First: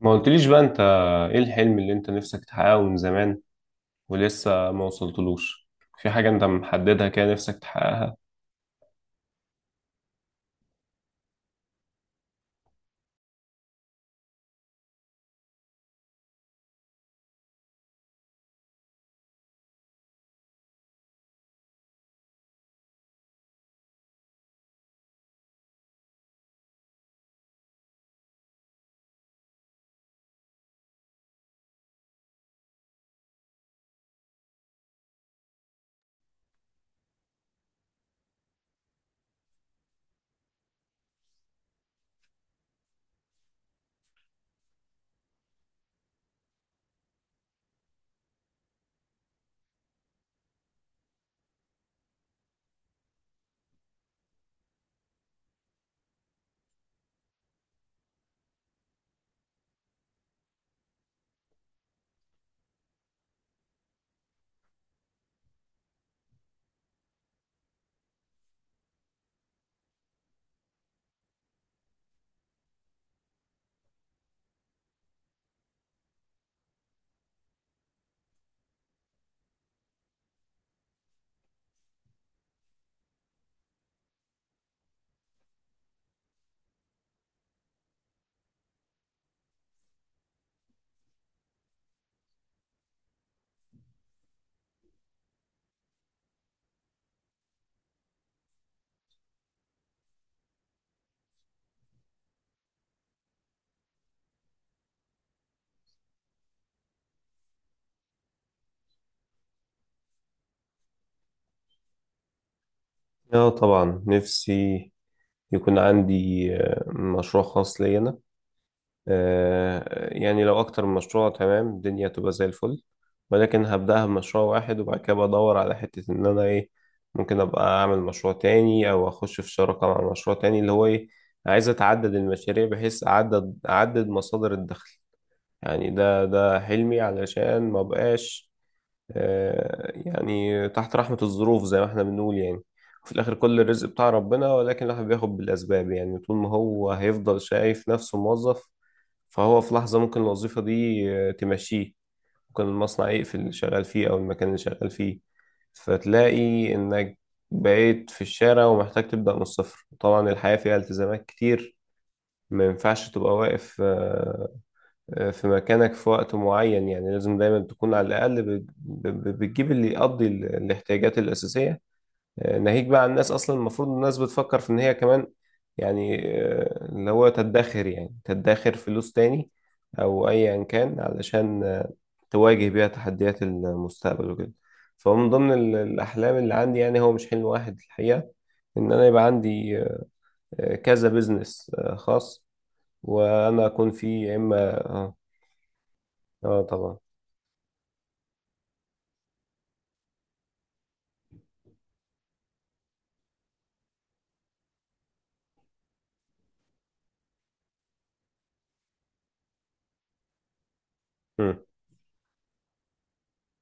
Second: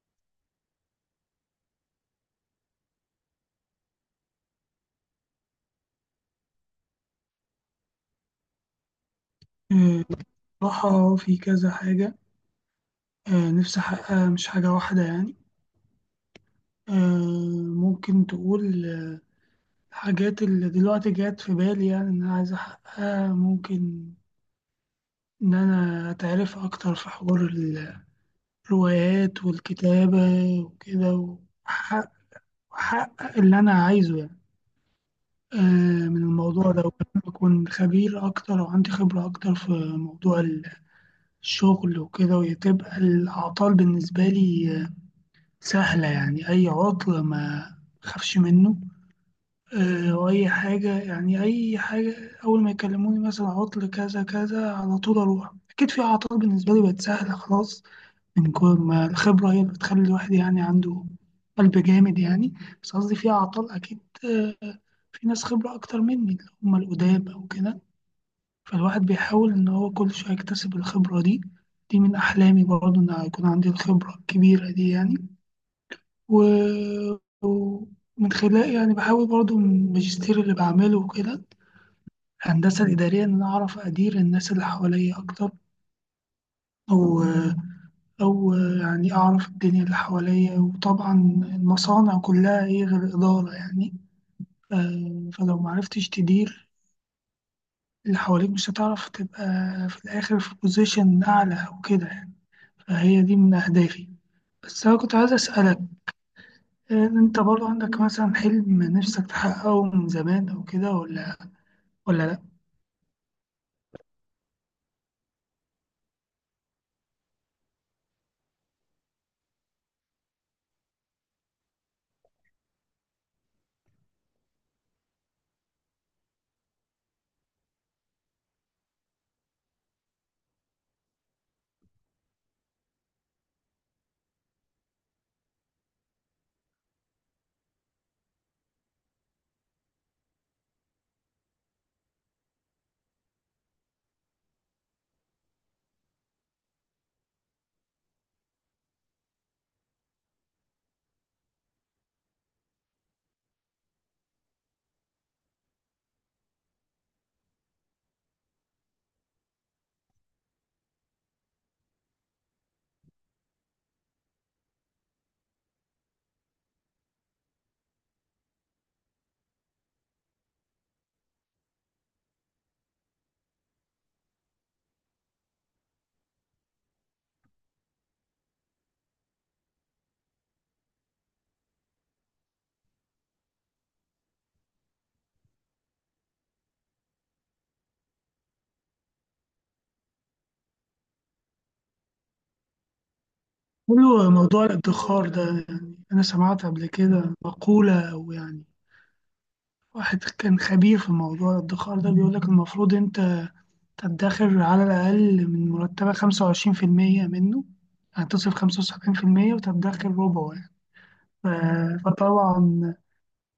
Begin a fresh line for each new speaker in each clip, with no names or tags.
ما قلتليش بقى انت، ايه الحلم اللي انت نفسك تحققه من زمان ولسه ما وصلتلوش؟ في حاجة انت محددها كده نفسك تحققها؟
آه، بصراحة في كذا حاجة. نفسي أحققها، مش حاجة واحدة يعني. ممكن تقول الحاجات اللي دلوقتي جات في بالي، يعني إن أنا عايز أحققها. ممكن إن أنا أتعرف أكتر في حوار الروايات والكتابة وكده، وأحقق وأحقق اللي أنا عايزه يعني. من الموضوع ده، وكمان أكون خبير أكتر وعندي خبرة أكتر في موضوع الشغل وكده، وتبقى الأعطال بالنسبة لي سهلة يعني. أي عطل ما خافش منه. وأي حاجة، يعني أي حاجة أول ما يكلموني مثلا عطل كذا كذا على طول أروح. أكيد في أعطال بالنسبة لي بقت سهلة خلاص، من كل ما الخبرة هي اللي بتخلي الواحد يعني عنده قلب جامد يعني. بس قصدي في أعطال أكيد. آه، في ناس خبرة أكتر مني اللي هم القدام أو كده. فالواحد بيحاول إن هو كل شوية يكتسب الخبرة دي. دي من أحلامي برضه، إن يكون عندي الخبرة الكبيرة دي يعني. و- ومن خلال، يعني بحاول برضو من الماجستير اللي بعمله وكده، الهندسة الإدارية، إن أنا أعرف أدير الناس اللي حواليا أكتر، أو أو يعني أعرف الدنيا اللي حواليا. وطبعا المصانع كلها إيه غير الإدارة يعني. فلو معرفتش تدير اللي حواليك مش هتعرف تبقى في الآخر في بوزيشن أعلى أو كده يعني. فهي دي من أهدافي. بس أنا كنت عايز أسألك، أنت برضو عندك مثلا حلم نفسك تحققه من زمان أو كده، ولا لأ؟
اه طبعا، نفسي يكون عندي مشروع خاص لي انا. يعني لو اكتر من مشروع تمام الدنيا تبقى زي الفل، ولكن هبدأها بمشروع واحد، وبعد كده بدور على حتة ان انا ايه، ممكن ابقى اعمل مشروع تاني او اخش في شراكة مع مشروع تاني اللي هو ايه، عايز اتعدد المشاريع بحيث اعدد مصادر الدخل. يعني ده حلمي علشان ما بقاش يعني تحت رحمة الظروف زي ما احنا بنقول يعني. وفي الآخر كل الرزق بتاع ربنا، ولكن الواحد بياخد بالأسباب يعني، طول ما هو هيفضل شايف نفسه موظف، فهو في لحظة ممكن الوظيفة دي تمشيه. ممكن المصنع يقفل اللي شغال فيه أو المكان اللي شغال فيه، فتلاقي إنك بقيت في الشارع ومحتاج تبدأ من الصفر. طبعا الحياة فيها التزامات كتير، ما ينفعش تبقى واقف في مكانك في وقت معين، يعني لازم دايما تكون على الأقل بتجيب اللي يقضي الاحتياجات الأساسية. ناهيك بقى عن الناس، أصلا المفروض الناس بتفكر في إن هي كمان يعني اللي هو تدخر، يعني تدخر فلوس تاني، أو أيا كان علشان تواجه بيها تحديات المستقبل وكده. فهو من ضمن الأحلام اللي عندي، يعني هو مش حلم واحد الحقيقة، إن أنا يبقى عندي كذا بيزنس خاص، وأنا أكون فيه
حلو
يا إما.
موضوع
آه،
الادخار ده يعني. أنا
آه،
سمعت قبل
طبعا.
كده مقولة، أو يعني واحد كان خبير في موضوع الادخار ده بيقول لك المفروض أنت تدخر على الأقل من مرتبك 25% منه، يعني تصرف 75% وتدخر ربعه يعني.
مم.
فطبعا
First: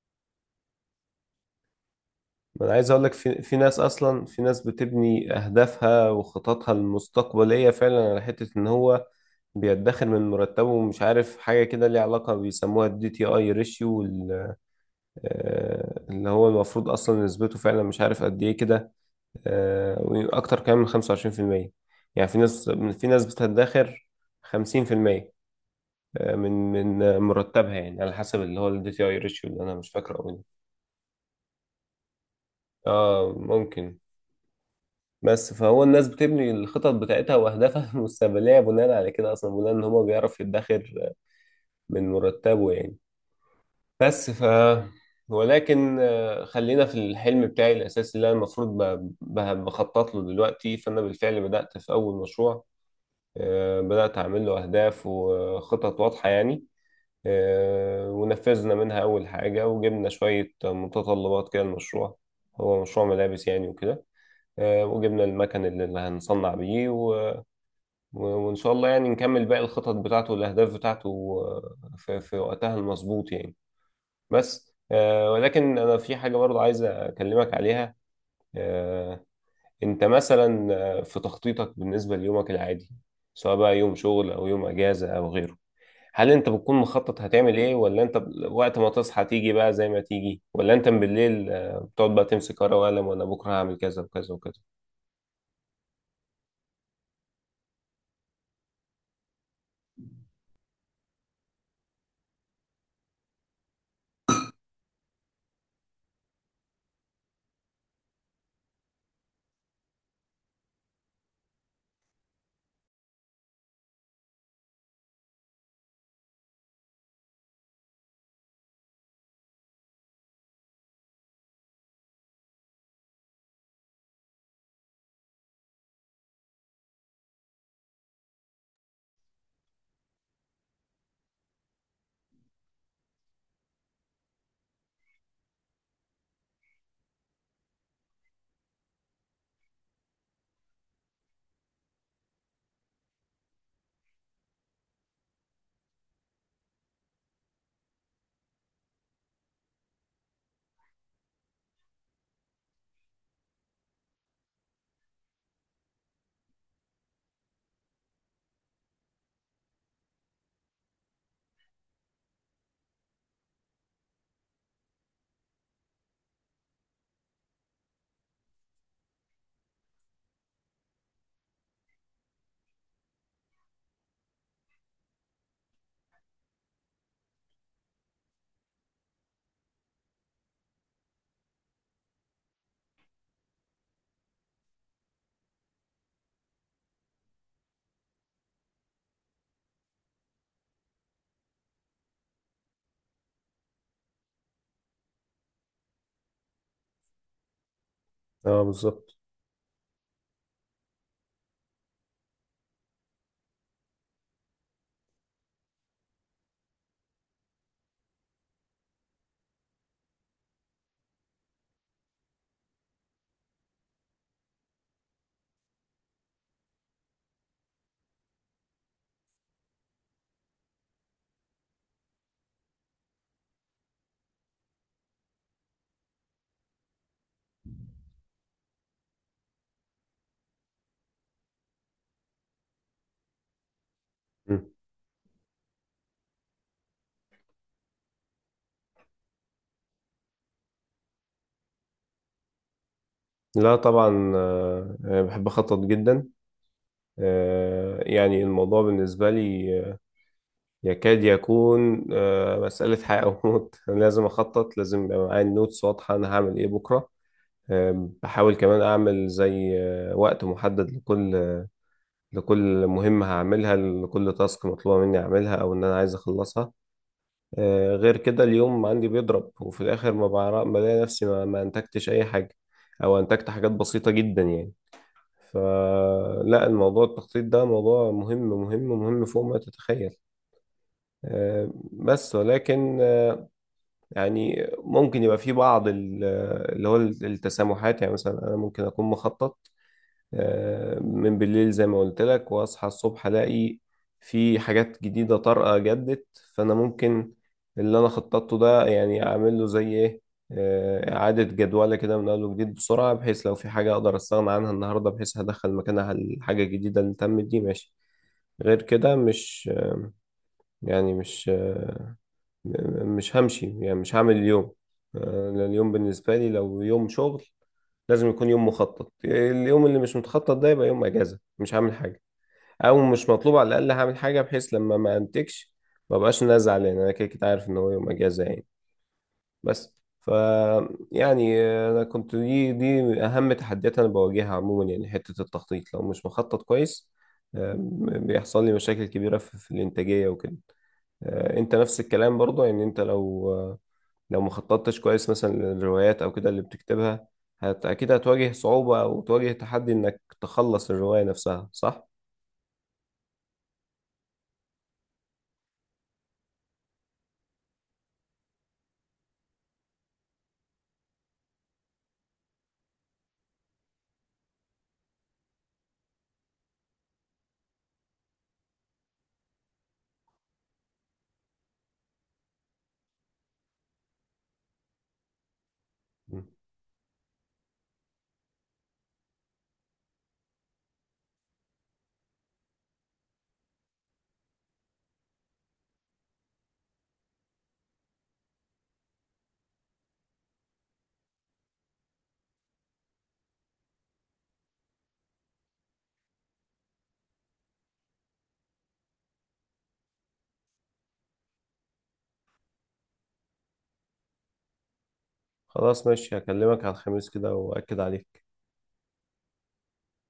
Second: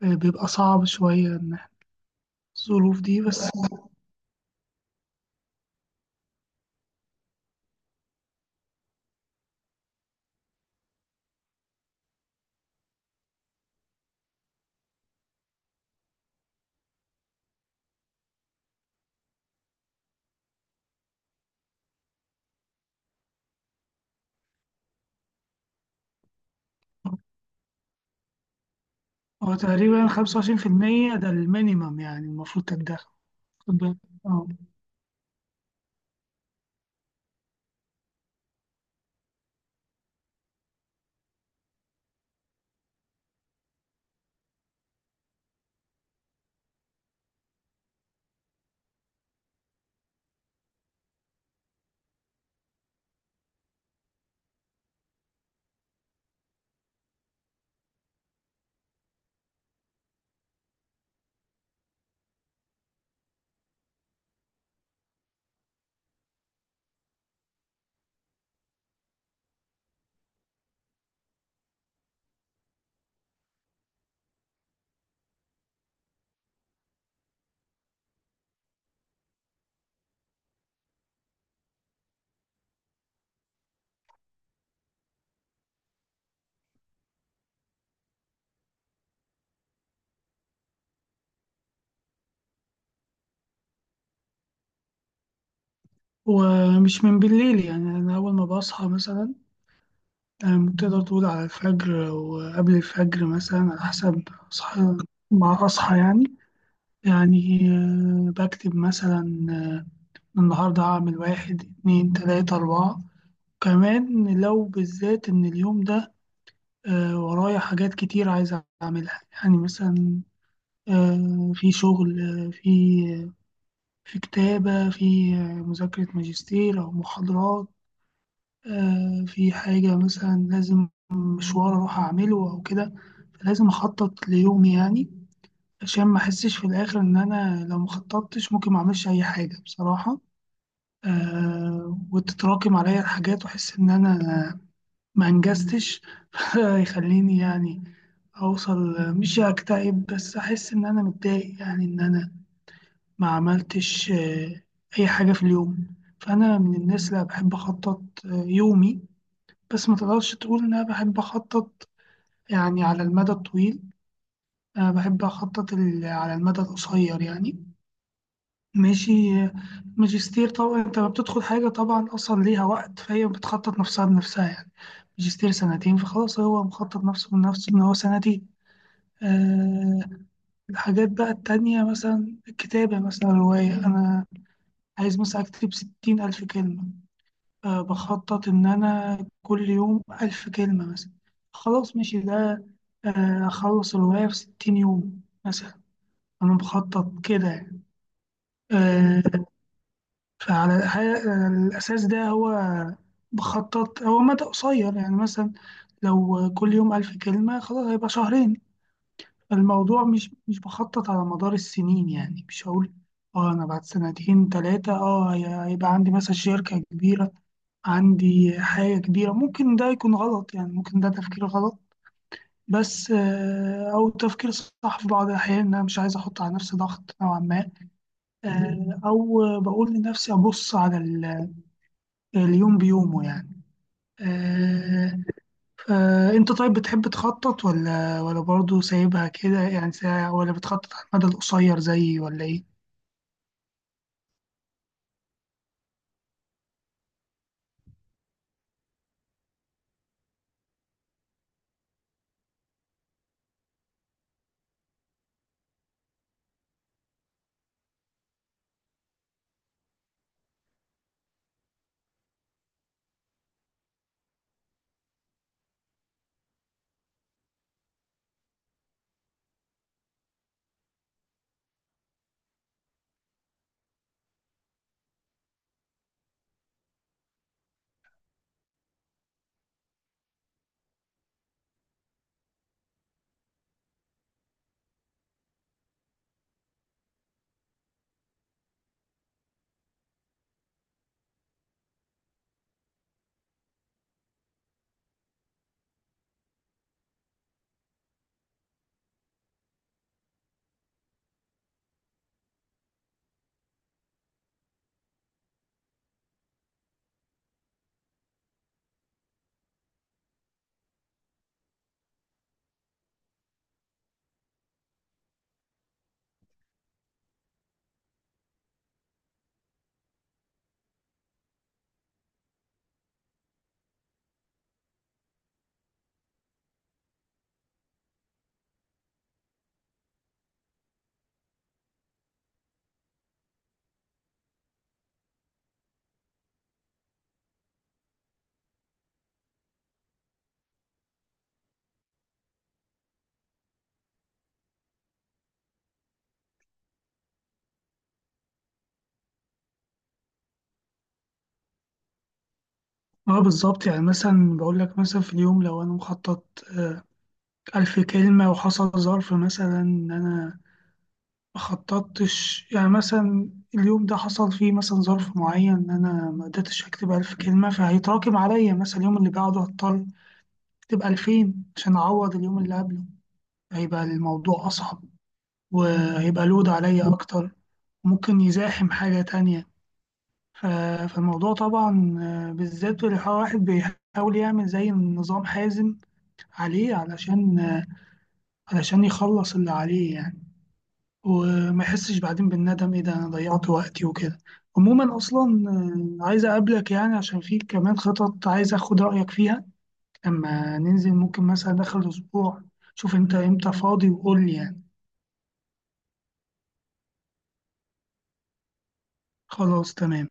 بيبقى صعب شوية إن إحنا
انا عايز
الظروف
اقول لك،
دي.
في
بس
في ناس، اصلا في ناس بتبني اهدافها وخططها المستقبليه فعلا على حته ان هو بيدخر من مرتبه، ومش عارف حاجه كده ليها علاقه بيسموها الدي تي اي ريشيو، اللي هو المفروض اصلا نسبته فعلا مش عارف قد ايه كده، واكتر كمان من 25%. يعني في ناس، في ناس بتدخر 50% من مرتبها، يعني على حسب اللي هو الدي تي اي ريشيو
هو
اللي انا مش
تقريبا
فاكره قوي.
25% ده المينيمم، يعني المفروض تدخر.
اه،
خد بالك.
ممكن.
آه.
بس فهو الناس بتبني الخطط بتاعتها واهدافها المستقبليه بناء على كده، اصلا بناء ان هو بيعرف يدخر من مرتبه يعني. بس ولكن خلينا في الحلم بتاعي الاساسي اللي انا المفروض بخطط له دلوقتي. فانا بالفعل بدات في اول مشروع، بدات اعمل له اهداف وخطط واضحه يعني. ونفذنا منها اول حاجه، وجبنا شويه متطلبات كده. المشروع هو مشروع ملابس يعني وكده. وجبنا المكن اللي هنصنع بيه، وإن شاء الله يعني نكمل باقي الخطط بتاعته والأهداف بتاعته في وقتها المظبوط يعني. بس، ولكن أنا في حاجة برضه عايز أكلمك عليها. آه، أنت مثلا في تخطيطك بالنسبة ليومك العادي، سواء بقى يوم شغل أو يوم أجازة أو غيره، هل أنت بتكون مخطط هتعمل إيه، ولا أنت وقت ما تصحى تيجي بقى زي ما تيجي، ولا أنت من بالليل بتقعد بقى تمسك ورقة وقلم وأنا بكرة هعمل كذا وكذا وكذا؟
ومش من بالليل يعني، أنا أول ما بصحى مثلا، يعني تقدر تقول على الفجر أو قبل الفجر مثلا على حسب أصحى، مع أصحى يعني. يعني بكتب مثلا آه، النهاردة هعمل واحد اتنين تلاتة أربعة. كمان لو بالذات إن اليوم ده ورايا حاجات كتير عايز أعملها، يعني مثلا في شغل، آه، في آه، في كتابة، في مذاكرة ماجستير أو محاضرات، في حاجة مثلا لازم مشوار أروح أعمله أو كده. فلازم أخطط ليومي يعني، عشان ما أحسش في الآخر إن أنا لو ما خططتش ممكن ما أعملش أي حاجة بصراحة. وتتراكم عليا الحاجات وأحس إن أنا ما أنجزتش. يخليني يعني أوصل، مش أكتئب بس أحس إن أنا متضايق، يعني إن أنا ما عملتش أي حاجة في اليوم. فأنا من الناس اللي بحب أخطط يومي. بس ما تقدرش تقول إن أنا بحب أخطط يعني على المدى الطويل. أنا بحب أخطط على المدى القصير يعني. ماشي. ماجستير طبعا أنت لما بتدخل حاجة طبعا أصلا ليها وقت، فهي بتخطط نفسها بنفسها يعني. ماجستير سنتين، فخلاص هو مخطط نفسه بنفسه إن هو سنتين. أه. الحاجات بقى التانية مثلا الكتابة، مثلا رواية أنا عايز مثلا أكتب 60,000 كلمة. بخطط إن أنا كل يوم 1,000 كلمة مثلا. خلاص ماشي ده، أخلص الرواية في 60 يوم مثلا. أنا بخطط كده يعني.
اه، بالظبط.
آه، فعلى الأساس ده، هو بخطط هو مدى قصير يعني، مثلا لو كل يوم 1,000 كلمة خلاص هيبقى شهرين. الموضوع مش بخطط على مدار السنين يعني. مش هقول اه انا بعد سنتين تلاتة هيبقى عندي مثلا شركة كبيرة، عندي حاجة كبيرة. ممكن ده يكون غلط، يعني ممكن ده تفكير غلط. بس أو تفكير صح في بعض الأحيان، إن أنا مش عايز أحط على نفسي ضغط نوعا ما. أو بقول لنفسي أبص على اليوم بيومه يعني.
مم.
آه، انت طيب بتحب تخطط ولا برضه سايبها كده، يعني ولا بتخطط على المدى القصير زيي ولا ايه؟
لا طبعا، بحب اخطط جدا. يعني الموضوع بالنسبة لي يكاد يكون مسألة حياة أو موت. أنا لازم أخطط، لازم يبقى معايا النوتس واضحة أنا هعمل إيه بكرة. بحاول كمان أعمل زي وقت محدد لكل مهمة هعملها، لكل تاسك مطلوبة مني أعملها أو إن أنا عايز أخلصها. غير كده اليوم عندي بيضرب، وفي الآخر ما بعرف، بلاقي نفسي ما أنتجتش أي حاجة، أو أنتجت حاجات بسيطة جدا يعني. فلا، الموضوع التخطيط ده موضوع مهم مهم مهم فوق ما تتخيل. بس ولكن يعني ممكن يبقى في بعض اللي هو التسامحات، يعني مثلا انا ممكن اكون مخطط من بالليل زي ما قلت لك، واصحى الصبح الاقي في حاجات جديدة طارئة جدت. فانا ممكن اللي انا خططته ده يعني اعمل له زي ايه، اعادة جدولة كده من اول وجديد بسرعة، بحيث لو في حاجة اقدر استغنى عنها النهاردة، بحيث هدخل مكانها الحاجة الجديدة اللي تمت دي، ماشي. غير كده مش، يعني مش، مش همشي، يعني مش هعمل اليوم، لأن اليوم بالنسبة لي لو يوم شغل لازم يكون يوم مخطط. اليوم اللي مش متخطط ده يبقى يوم اجازه، مش هعمل حاجه او مش مطلوب، على الاقل هعمل حاجه بحيث لما ما انتجش ما بقاش انا زعلان، انا كده كده عارف ان هو يوم اجازه يعني. بس يعني، انا كنت دي اهم تحديات انا بواجهها عموما يعني، حته التخطيط لو مش مخطط كويس بيحصل لي مشاكل كبيره في الانتاجيه وكده. انت نفس الكلام برضه يعني، انت لو ما خططتش كويس مثلا للروايات او كده اللي بتكتبها، اكيد هتواجه صعوبة او تواجه تحدي انك تخلص الرواية نفسها، صح؟
اه بالظبط. يعني مثلا بقول لك مثلا في اليوم لو انا مخطط آه، 1,000 كلمة وحصل ظرف، مثلا ان انا ما خططتش يعني. مثلا اليوم ده حصل فيه مثلا ظرف معين ان انا ما قدرتش اكتب 1,000 كلمة، فهيتراكم عليا مثلا اليوم اللي بعده. هضطر اكتب 2000 عشان اعوض اليوم اللي قبله، هيبقى الموضوع اصعب
مم.
وهيبقى لود عليا اكتر. ممكن يزاحم حاجة تانية. ف- فالموضوع طبعا بالذات لو واحد بيحاول يعمل زي نظام حازم عليه، علشان علشان يخلص اللي عليه يعني، وما يحسش بعدين بالندم ايه ده انا ضيعت وقتي وكده. عموما اصلا عايز اقابلك يعني عشان في كمان خطط عايز اخد رأيك فيها. لما ننزل ممكن مثلا داخل اسبوع، شوف انت امتى فاضي وقول لي يعني.
خلاص ماشي، هكلمك على الخميس كده واكد عليك.
خلاص تمام.